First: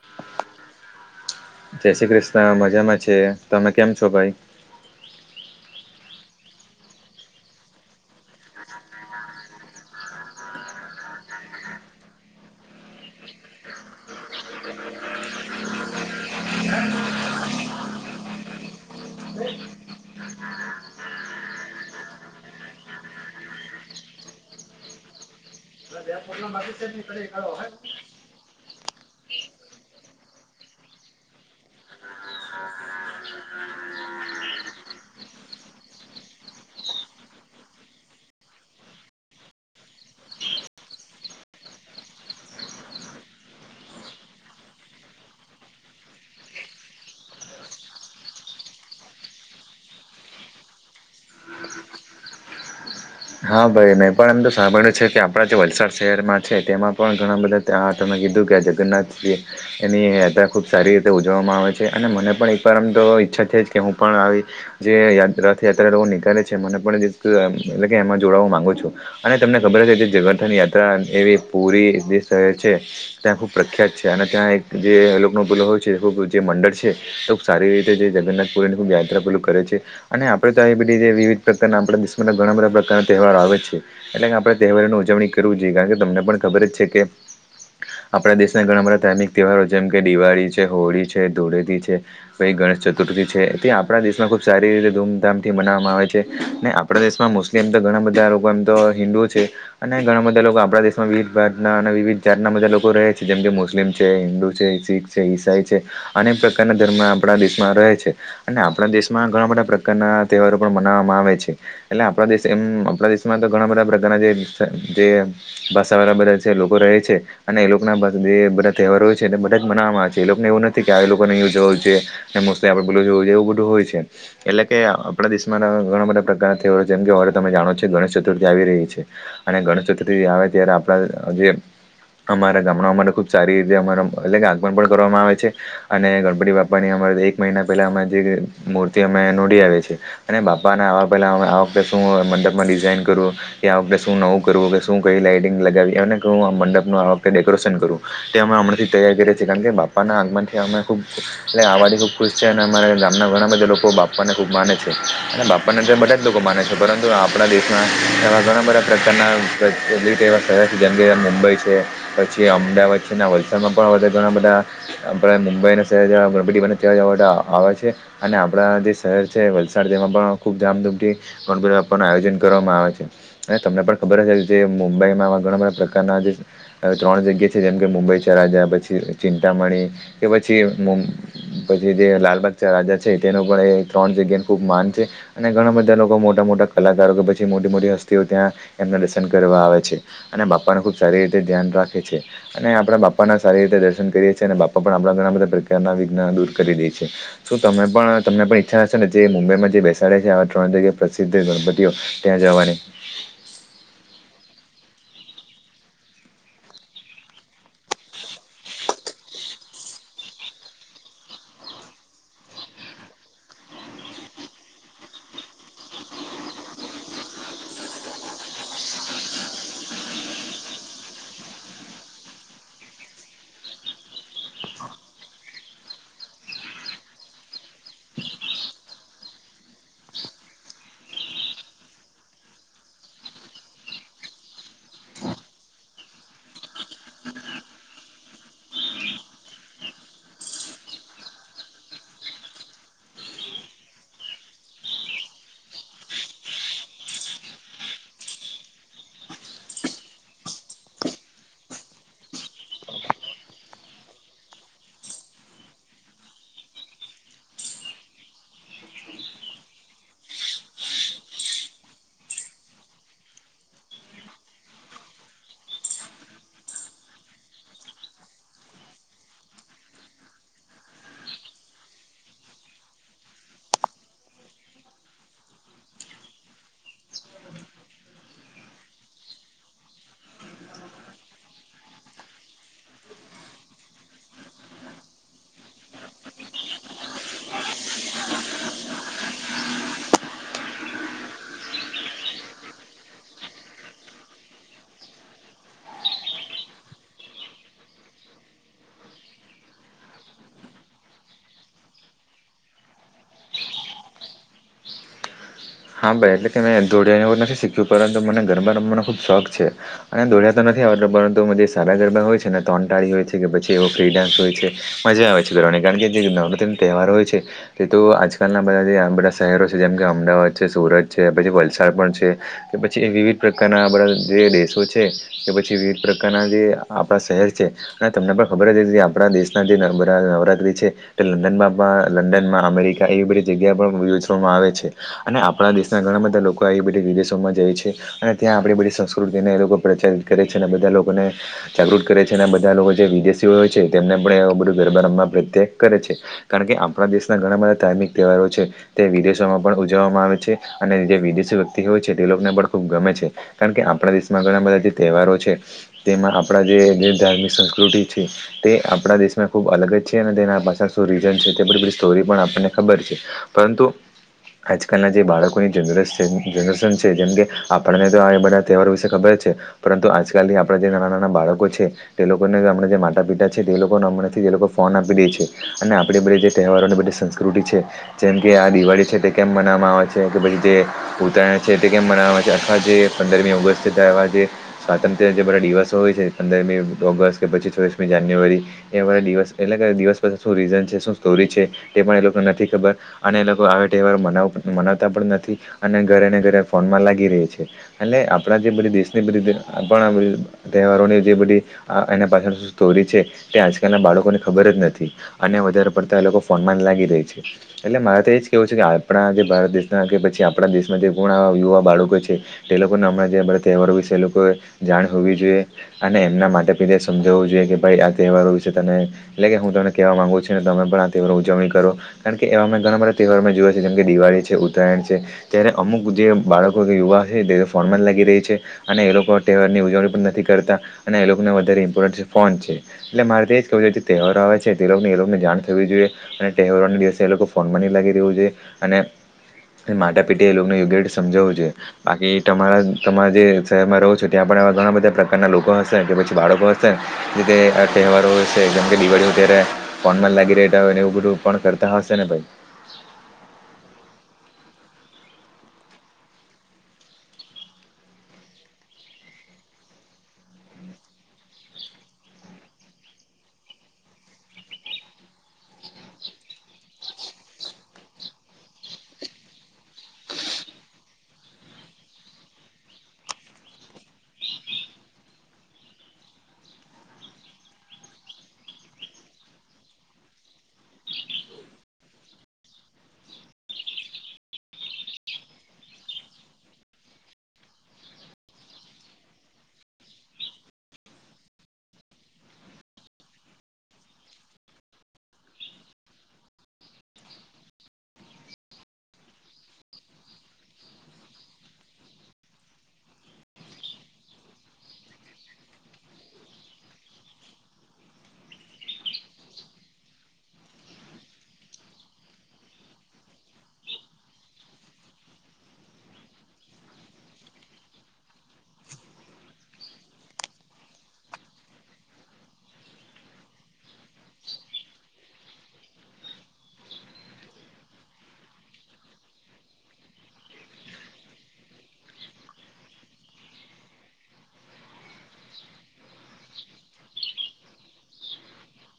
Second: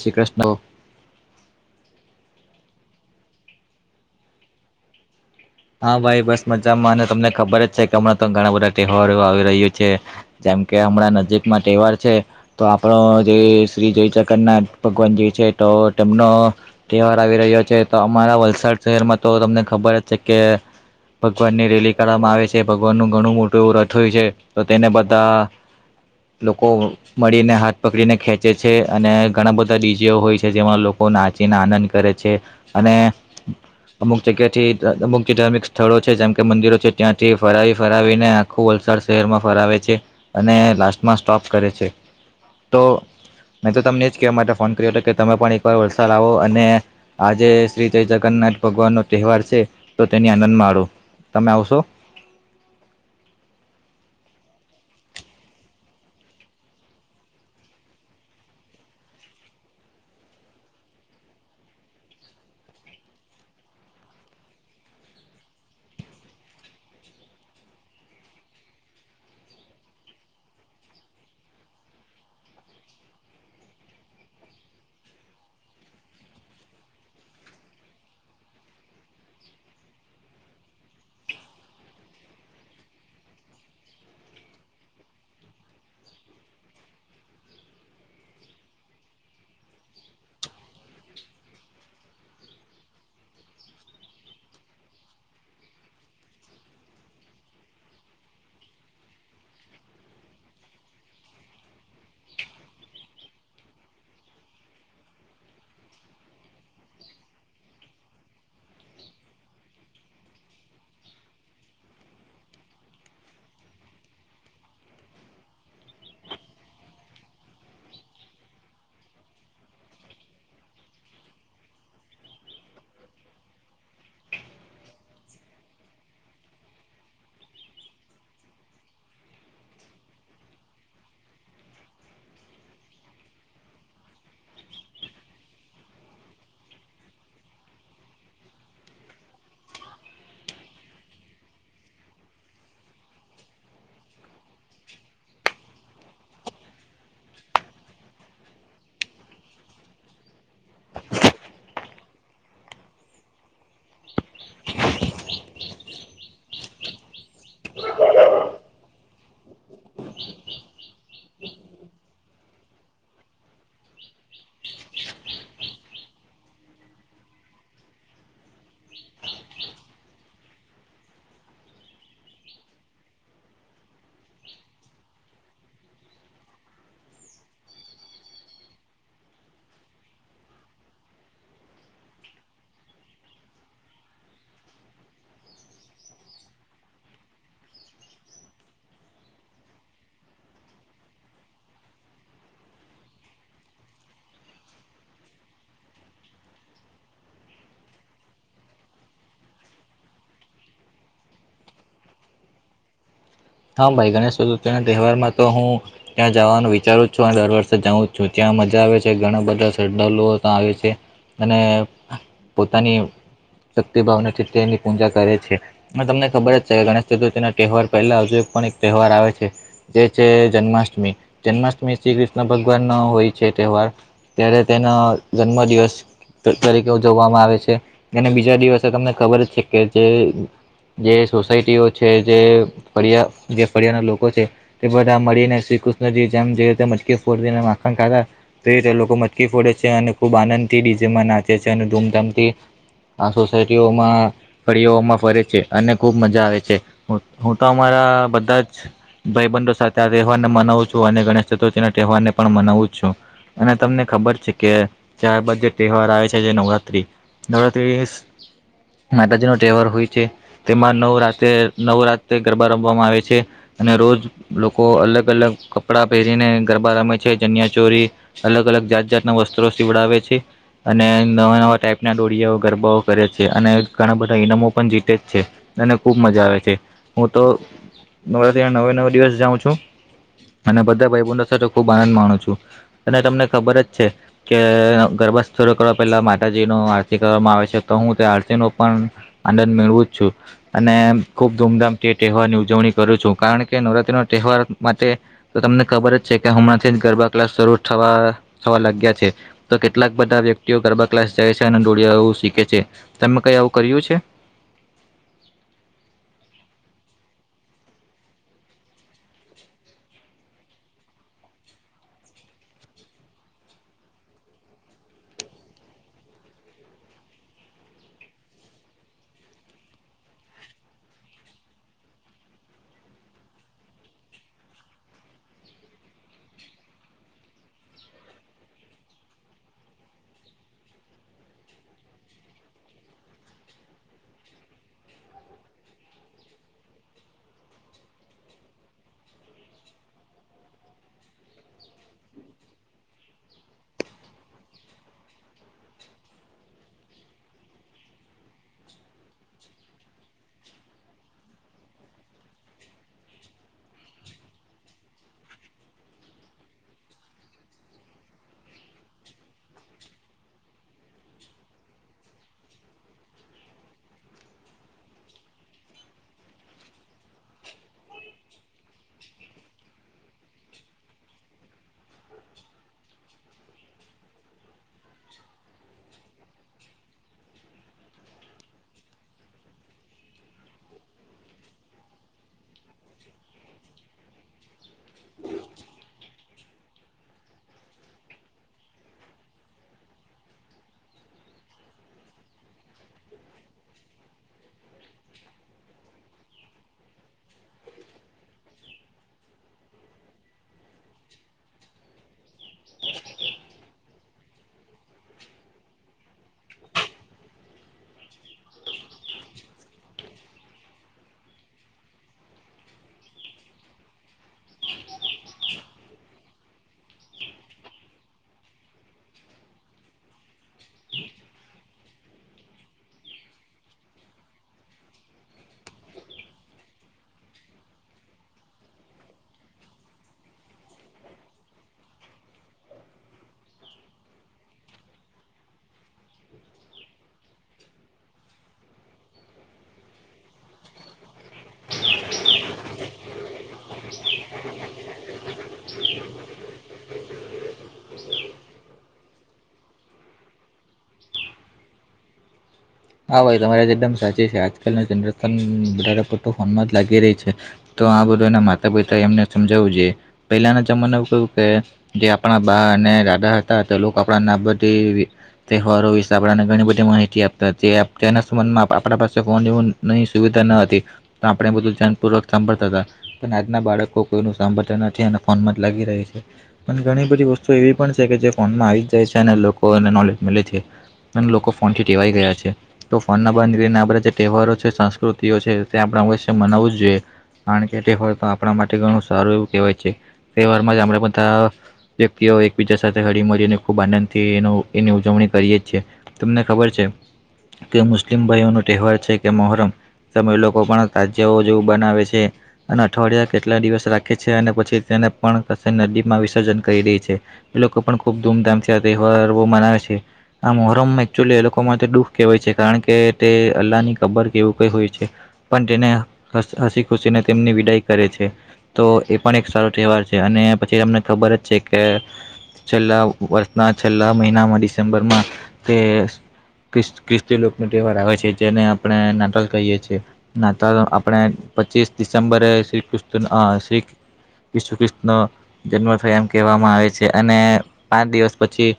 શ્રી [inaudible] જય શ્રી કૃષ્ણ મજામાં છે. તમે કેમ છો ભાઈ? હા ભાઈ બસ મજામાં અને તમને ખબર જ છે કે હમણાં તો ઘણા બધા તહેવારો આવી રહ્યું છે. જેમ કે હમણાં નજીકમાં તહેવાર છે. તો આપણો જે શ્રી જય જગન્નાથ ભગવાન જે છે તો તેમનો તહેવાર આવી રહ્યો છે તો અમારા વલસાડ શહેરમાં તો તમને ખબર જ છે કે, ભગવાન ની રેલી કરવામાં આવે છે ભગવાન નું ઘણું મોટું એવું રથ હોય છે તો તેને બધા [inaudible] લોકો મળીને હાથ પકડીને ખેંચે છે અને ઘણા બધા ડીજે હોય છે જેમાં લોકો નાચીને આનંદ કરે છે અને અમુક જગ્યાથી અમુક જે ધાર્મિક સ્થળો છે જેમ કે મંદિરો છે ત્યાંથી ફરાવી ફરાવીને આખું વલસાડ શહેરમાં ફરાવે છે. અને લાસ્ટમાં સ્ટોપ કરે છે તો. મેતો તમને એ જ કહેવા માટે ફોન કર્યો હતો કે તમે પણ એકવાર વલસાડ આવો અને. આજે શ્રી જય જગન્નાથ ભગવાન નો તહેવાર છે તો તેની આનંદ માળો તમે આવશો? હા ભાઈ મેં પણ એમ તો સાંભળ્યું છે કે આપડા જે વલસાડ શહેરમાં છે તેમાં પણ ઘણા બધા [inaudible] જગન્નાથજી એની યાત્રા ખુબ સારી રીતે ઉજવવામાં આવે છે અને મને પણ એકવાર આમ તો ઈચ્છા છે જ કે હું પણ આવી જેયા રથયાત્રા નીકળે છે મને પણ એટલે કે એમાં જોડવા માંગો છો. અને તમને ખબર હશે જગન્થની યાત્રા એવી પૂરી જે શહેર છે. ત્યાં ખુબ પ્રખ્યાત છે અને ત્યાં એક જે લોક [inaudible] છે જે મંડળ છે. ખુબ સારી રીતે જે જગન્નાથ પુરી ની ખુબ યાત્રા પેલું કરે છે. અને આપડે તો આ બધી વિવિધ પ્રકારના આપણા દેશના ઘણા બધા. તહેવાર આવે છે એટલે કે આપણે તહેવારોની ઉજવણી કરવી જોઈએ કારણ કે તમને પણ ખબર જ છે કે, આપણા દેશના ઘણા બધા ધાર્મિક તહેવારો જેમ કે દિવાળી છે, હોળી છે, ધૂળેટી છે. [inaudible] ગણેશ ચતુર્થી છે તે આપણા દેશમાં ખુબ સારી રીતે ધૂમધામથી મનાવવામાં આવે છે અને આપણા દેશમાં મુસ્લિમ એ એમ તો ઘણા બધા લોકો એમ તો હિન્દુ ઓ છે. અને ઘણા બધા લોકો આપણા દેશમાં વિવિધતના અને વિવિધ જાતના બધા લોકો રહે છે જેમ કે મુસ્લિમ છે, હિન્દુ છે, શીખ છે, ઈસાઈ છે અનેક પ્રકારના ધર્મ આપણા દેશમાં રહે છે. અને આપણા દેશમાં ઘણા બધા પ્રકારના તહેવારો પણ મનાવવામાં આવે છે એટલે. આપણા દેશ એમ આપણા દેશમાં તો ઘણા બધા પ્રકારના જે ભાષા વાળા બધા જે લોકો રહે છે. અને એ લોકો ના જે બધા તહેવારો છે એને બધા જ મનાવવામાં આવે છે એ લોકોને એવું નથી કે લોકોને [inaudible] જોઈએ. [inaudible] એવું બધું હોય છે એટલે કે આપણા દેશમાં ઘણા બધા પ્રકાર જેમ કે હવે તમે જાણો છો ગણેશ ચતુર્થી આવી રહી છે. અને ગણેશ ચતુર્થી આવે ત્યારે આપણા જે અમારા ગામડા અમારે ખૂબ સારી રીતે અમારા એટલે કે આગમન પણ કરવામાં આવે છે. અને ગણપતિ બાપા ની અમારે એક મહિના પહેલા અ જે મૂર્તિ અમે નોડી આવે છે. અને બાપાને આવા પહેલા આ વખતે શું મંડપમાં ડિઝાઇન કરું કે આ વખતે શું નવું કરવું કે શું કઈ લાઈટિંગ લગાવી અનેું આ મંડપનું આ વખતે ડેકોરેશન કરવું. તે અમે હમણાંથી તૈયારી કરીએ છીએ કારણ કે બાપાના આગમનથી અમે ખૂબ એટલે આવાથી ખુબ ખુશ છે અને અમારે ગામના ઘણા બધા લોકો બાપ્પ ને ખુબ માને છે અને બાપ ને બધા જ લોકો માને છે. પરંતુ આપણા દેશમાં એવા ઘણા બધા પ્રકારના પ્રલિત એવા શહેર છે જેમ કે મુંબઈ છે. પછી અમદાવાદ છે ના વલસાડમાં પણ વધારે ઘણા બધા આપડ મુંબઈને શહે ગ ત જવા આવે છે. અને આપણા જે શહેર છે વલસાડ તેમાં પણ ખુબ ધામધૂમથી. આયોજન કરવામાં આવે છે. અને તમને પણ ખબર હશે કે જે મુંબઈમાંવા ઘણા બધા પ્રકારના જે હવે ત્રણ જગ્યા છે જેમ કે મુંબઈ ચરાજ્યા પછી ચિંતામણી કે પછી પછી જે લાલબાગ રાજા છે તેનું પણ એ ત્રણ જગ્યા ન ખુબ માન છે. અને ઘણા બધા લોકો મોટા મોટા કલાકારો કે પછી મોટી મોટી હસ્તીઓ ત્યાં એમના દર્શન કરવા આવે છે. અને બાપાને ખુબ સારી રીતે ધ્યાન રાખે છે. અને આપણા બાપા સારી રીતે દર્શન કરીએ છીએ અને બાપા પણ આપણા ઘણા બધા પ્રકારના વિઘ્ન દૂર કરી દેએ શું તમે પણ તમને પણ ઈચ્છા હશે ને જે મુંબઈમાં જે બેસાડે છે આવા ત્રણ જગ્યા પ્રસિદ્ધ ગણપતિઓ ત્યાં જવાની. હા ભાઈ ગણેશ ચતુર્થી ના તહેવારમાં તો હું ત્યાં જવાનું વિચારું છું અને દર વર્ષે જાઉું જ છું ત્યાં મજા આવે છે ઘણા બધા શ્રદ્ધળુઓં આવે છે. અને પોતાની શક્તિ ભાવ નથી તેની પૂજા કરે છે. મેં તમને ખબર જ છે ગણેશ ચતુર્થી ના તહેવાર પહેલા આજે પણ એક તહેવાર આવે છે. તે છે જન્માષ્ટમી જન્માષ્ટમી શ્રી કૃષ્ણ ભગવાનનો હોય છે તહેવાર ત્યારે તેના જન્મદિવસ તરીકે ઉજવવામાં આવે છે અને બીજા દિવસે તમને ખબર જ છે કે જે અત્યારે કે જય સોસાયટીઓ છે જે ફરિયા જે ફરિયા ના લોકો છે તે બધા મળીને શ્રીકૃષ્ણજી જેમ જે રીતે મટકી ફોડી માખણ ખાતા તે રીતે લોકો મચકી ફોડે છે અને ખૂબ આનંદથી ડીજેમાં નાચે છે અને ધૂમધામથી પડે છે. આ સોસાયટીઓમાં ફળમાં ફરે છે અને ખુબ મજા આવે છે હું તો અમારા. બધા જ ભાઈબંધો સાથે આ તહેવારને મનાવું છું અને ગણેશ ચતુર્થી ના તહેવારને પણ મનાવું છું અને તમને ખબર છે કે ચારબદ જે તહેવાર આવે છે જે નવરાત્રી. નવરાત્રી. માતાજી નો તહેવાર હોય છે તેમાં નવ રાતે નવ રાત્ર ગરબા રમવામાં આવે છે. છે. અને રોજ લોકો અલગ અલગ કપડાં પહેરીને ગરબા રમે છે જન્યા ચોરી અલગ અલગ જાત જાતના વસ્ત્રો સીવડાવે છે. અને નવા નવા ટાઈપના ડોળિયા ગરબાઓ કરે છે અને ઘણા બધા ઇનામો પણ જીતે જ છે. અનેને ખુબ મજા આવે છે હું તો નરાથી નવે નવ દિવસ જાઉં છું અને બધા ભાઈ બ સાથે ખુબ આનંદ માણું છું. અને તમને ખબર જ છે. કે ગરભાથરૂ કરવા પહેલા માતાજી ન આરતી કરવામાં આવે છે તો હું તે આરતી ન પણ આનંદ મેળવું જ છું અને ખુબ ધૂમધામથી તહેવાર ની ઉજવણી કરું છું કારણ કે નવરાત્રી નો તહેવાર માટે તો તમને ખબર જ છે કે હમણાંથી ગરબા ક્લાસ શરૂ થવા થવા લાગ્યા છે. તો કેટલાક બધા વ્યક્તિઓ ગરબા ક્લાસ જાય છે અને ડોળિયાું શીખે છે તમે કઈ આવું કર્યું છે. હા ભાઈ એટલે કે મે ધોડિયા નથી શીખ્યું પરંતુ મને ગરબા રમવાનો ખુબ શોખ છે. અને દોડ્યા તો નથી આવતો પરંતુ જે સાબા ગરબા હોય છે ને તોન ટાળી હોય છે કે પછી એવો ફ્રી ડાન્સ હોય છે. મજા આવે છે કરવાની કારણ કે જે નવરાત્રી નો તહેવાર હોય છે તે તો આજકાલના બધા જે આ બધા શહેરો છે જેમ કે અમદાવાદ છે સુરત છે પછી વલસાડ પણ છે કે પછી એ વિવિધ પ્રકારના બધા જે દેશો છે કે પછી વિવિધ પ્રકારના જે આપણા શહેર છે હ તમને પણ ખબર જ કે આપણા દેશના જે નમ નવરાત્રી છે લંડનમાં પણ લંડનમાં અમેરિકા એવી બધી જગ્યા પણ યોજવામાં આવે છે અને આપણા દેશના ઘણા બધા લોકો આવી બધી વિદેશોમાં જાય છે અને ત્યાં આપડી બધી સંસ્કૃતિને એ લોકો પ્રચલિત કરે છે અને બધા લોકોને જાગૃત કરે છે અને બધા લોકો જે વિદેશી હોય છે તેમને પણ એ બધું ગરબા રમમાં પ્રત્યેક કરે છે કારણ કે આપણા દેશના ઘણા બધા ધાર્મિક તહેવારો છે તે વિદેશમાં પણ ઉજવવામાં આવે છે અને જે વિદેશી વ્યક્તિ હોય છે તે લોકોને પણ ખૂબ ગમે છે કારણ કે આપણા દેશમાં ઘણા બધા જે તહેવારો છે તેમાં આપણા જે જે ધાર્મિક સંસ્કૃતિ છે તે આપણા દેશમાં ખૂબ અલગ જ છે અને તેના પાછ શું રીજન છે તે બધ સ્ટોરી પણ આપણને ખબર છે પરંતુ આજકાલના જે બાળકોની જનરેસ છે જનરેશન છે જેમ કે આપણને તો આ બધા તહેવારો વિશે ખબર જ છે પરંતુ આજકાલથી આપણા જે નાના નાના બાળકો છે તે લોકોને આપણા જે માતા પિતા છે તે લોકોને હમણાંથી તે લોકો ફોન આપી દે છે અને આપણે બધા જે તહેવારોને બધી સંસ્કૃતી છે જેમ કે આ દિવાળી છે તે કેમ મનાવામાં આવે છે કે પછી જે ઉત્તરાયણ છે તે કેમ મનાવામાં આવે છે આખા જે પંદરમી ઓગસ્ટ થાય એવા જે સ્વાતંત્ર્ય જે બધા દિવસો હોય છે પંદરમી ઓગસ્ટ કે પછી છોવીસમી જાન્યુઆરી એવાળા દિવસ એટલે દિવસસે શું રીઝન છે શું સ્ટોરી છે તે પણ એ લોકોને નથી ખબર અને એ લોકો આ તહેવાર મના મનાવતા પણ નથી અને ઘરે ને ઘરે ફોનમાં લાગી રહે છે અને આપણા જે બધી દેશની બધી આપણા બધી તહેવારોની જે બધી આ એના પાછળ શું સ્ટોરી છે તે આજકાલના બાળકોને ખબર જ નથી અને વધારે પડતા એ લોકો ફોનમાં લાગી રે છે એટલે મારા તો એજ કેવું છે કે આપણા જે ભારત દેશના કે પછી આપણા દેશમાં જે પૂર્ણ યુવા બાળકો છે તે લોકોના હમણાં જે બધા તહેવાર વિશે લોકો જાણ હોવી જોઈએ અને એમના માટે પિતા સમજાવવું જોઈએ કે ભાઈ આ તહેવારો વિશે તને એટલે કે હું તમને કહેવા માંગુ છું તમે પણ આ તે ઉજવણી કરો કારણ કે એવામે ઘણા બધા તહેવાર મે જોયા છે જેમ કે દિવાળી છે ઉત્તરાયણ છે ત્યારે અમુક જે બાળકો યુવા હે તે ફોનમાં જ લાગી રહે છે અને એ લોકો તહેવારની ઉજવણી પણ નથી કરતા અને એ લોકોને વધારે ઇમ્પોર્ટન્ટ છે ફોન છે એટલે મારે તો એજ કવું છે જે તહેવારો આવે છે તેને એ લોકો ને જાણ થવી જોઈએ અને તહેવારોના દિવસે એ લોકો ફોનમાં ન લાગી રહ્યું જોઈ અને માતા પિતાએ લોકોને યોગ્ય રીતે સમજાવવું છે બાકી તમારા તમારા જે શહેરમાં રહો છો ત્યાં પણ ઘણા બધા પ્રકારના લોકો હશે કે પછી બાળકો હશે જે રીતે તહેવારો હોય છે જેમ કે દિવાળીઓ ત્યારે ફોન માં લાગી રે હોય એને એ બધું પણ કરતા હશે ને ભાઈ હા ભાઈ તમારે એકદમ સાચી છે આજકાલનું જનરેશન વધારે પડતું ફોનમાં જ લાગી રહી છે તો આ બધું એના માતા પિતા એમને સમજાવું જોઈએ પેલાના જમાના કેવું કે જે આપણા બા અને દાદા હતા તે લોકો આપણા નાબથી તહેવારો વિશે આપણને ઘણી બધી માહિતી આપી તેના સંબંધમાં આપણા પાસે ફોન જેવી ન સુવિધા ન હતી તો આપણે એ બધું ધ્યાનપૂર્વક સાંભળતા હતા પણ આજના બાળકો કોઈ નુ સાંભળતા નથી અને ફોનમાં જ લાગી રહી છે પણ ઘણી બધી વસ્તુ એવી પણ છે કે જે ફોનમાં આવી જાય છે અને લોકોને નોલેજ મલે છે અને લોકો ફોનથી ટેવાઈ ગયા છે તો ફોન બંધ કરી આપ જે તહેવારો છે સંસ્કૃતિઓ છે તે આપણે અવશ્ય મનાવવું જ જોઈએ કારણ કે તહેવાર તો આપણા માટે ઘણું સારું એવું કહેવાય છે તહેવાર માં જ આપણે બધા વક્તિઓ એકબીજા સાથે હળી મરીને ખુબ આનંદથી એનો એની ઉજવણી કરીએ છીએ. તમને ખબર છે. કે મુસ્લિમ ભાઈઓ ન તહેવાર છે કે મોહરમ, તમેય લોકો પણ તાજ્યાઓ જેવુ બનાવે સે. અને અઠવાડિયા કેટલા દિવસ રાખે છે અને પછી તેને પણ કસે નદી માં વિસર્જન કયી દે છે. એ લોકો પણ ખૂબ ધૂમધામથી આ તહેવારો મનાવે સે, આ મોહરમા એકચુલી એ લોકો માટે દુ કેવાય છે કારણ કે, તે અલ્લાહ ની કબર કેવુ કઈ હોય છે. પણ તેને હસ હસી ખુશીને તેમની વિદાય કરે છે. તો એ પણ એક સારો ટેવાર છે અને પછી તમને ખબર જ છે કે છેલ્લા વર્ષના છેલ્લા મહિનામાં ડિસેમ્બરમાં તે કિસ કિસ્તી લોકનો તહેવાર આવે છે, જેને આપણે નાટાલ કહીએ છીએ. નાતાલ આપણે પચીસ ડિસેમ્બરે શ્રી કિસ્ત અ શ્રી ઈસુ ખિસ્ત નો જન્મ થયો એમ કેવામાં આયે છે અને પાંચ દિવસ પછી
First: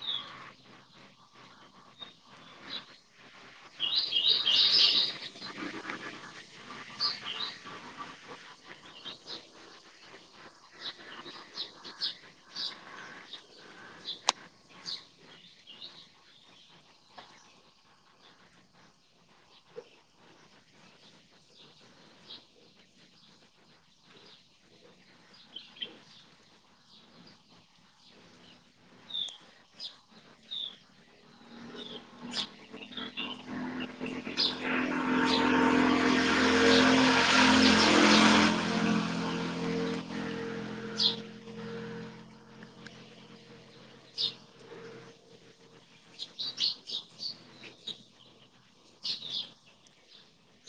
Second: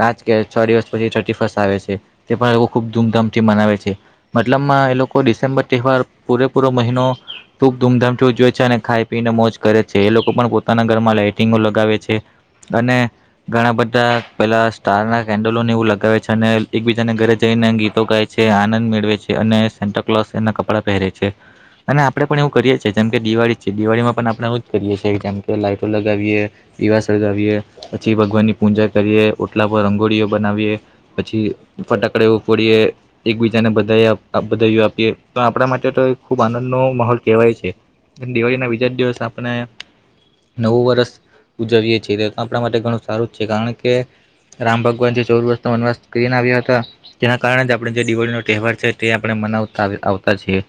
પાંચ કે છ દિવસ પછી ઠર્ટી ફસ્ટ આવે સે. તે પય એકો ખુબ ધૂમધામથી મનાવે સે. મતલબમાં એ લોકો ડિસેમ્બર તહેવાર પૂરેપૂરો મહિનો ખૂબ ધૂમધામ થી ઉજવે છે અને ખાય પીને મોજ કરે છે, એ લોકો પણ પોતાના ઘરમાં લાઈટિંગો લગાવે છે. અને ઘણા બધા પેલા સ્ટાર ના કેન્ડલોને એવું લગાવે છે અને એકબીજાને ઘરે જઈને ગીતો ગાય છે, આનંદ મેળવે છે અને સેન્ટા કલોસ એના કપડા પહેરે છે. અને આપણેે પણ એવું કરીએ છીએ, જેમ કે દિવાળી છે દિવાળીમાં પણ આપણેે એવુજ કરીએ છીએ જેમ કે લાઈટો લગાવીએ,... પીવા સગાવીએ પછી ભગવાન ની પૂંજા કરીએ, ઓટલા પર રંગોળીઓ બનાવીએ. પછી ફટાકડે એવું ફોડીએ. એકબીજાને બધાઇ બધાઈઓ આપીએ તો, આપડણા માટે તો ખુબ આનંદ નો માહોલ કેવાય છે. દિવાળી ના બીજા જ દિવસ આપને નવું વરષ ઉજવીએ છીએ, તે તો આપણા માટે ઘણું સારું જ છે કારણ કે, રામ ભગવાન જે ચઉદ વસ વનવાસ સ્કઈન આયવા હ તા. ત્યા કારણે જ આપણે જે દિવાળીનો તહેવાર છે, તે આપણે મનાવતા આવ આવતા છીએ.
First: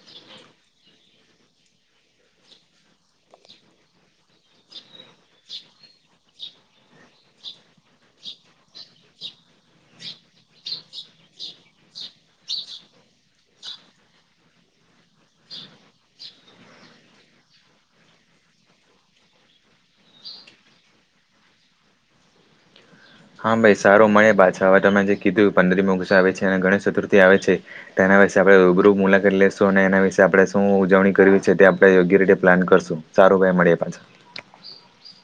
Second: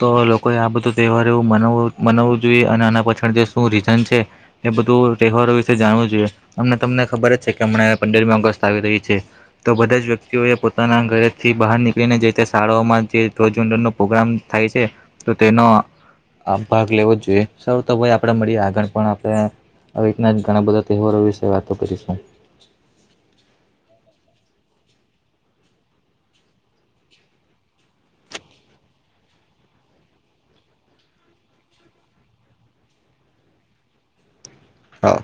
તો લોકોએ આ બધો તહેવાર એવું મનાવું મનાવવું જોઈએ, અને આના પાછળ જે શું રીઝન છે. એ બધું તહેવારો વિશે જાણવું જોઈએ. અમને તમને ખબર જ છે કે, અમણે પંદરમી ઓગસ્ટ આવી રહી છે. તો બધા જ વ્ય ક્તિઓ પોતાના ઘયેથી બહાર નીકળીને, જે-તે શાળાઓમાં જે ધ્વજ વંદનનો પ્રોગ્રામ થાય સે. તો તેનો ભાગ લેવો જ જોઈએ. સયુ તો ભઈ આપડે મળીએ આગળ પણ આપડે આવી રીતના જ ઘણા બધા તહેવારો વિશે વાતો કરીસુ. હા ભાઈ સારો મળે પાછા તમે જે કીધું, પંદરમીઅગુસ આવે છે અને ગણેશ ચતુર્થી આવે છે. તેના વિશે આપયે યુબરૂ મુલાકાત લેેશું, અને એના વિશે આપણે શું ઉજવણી કરવી છે, તે આપણે યોગ્ય રીતે પ્લાન કરશું. સારું ભાઈ, મળીએ પાછા. હા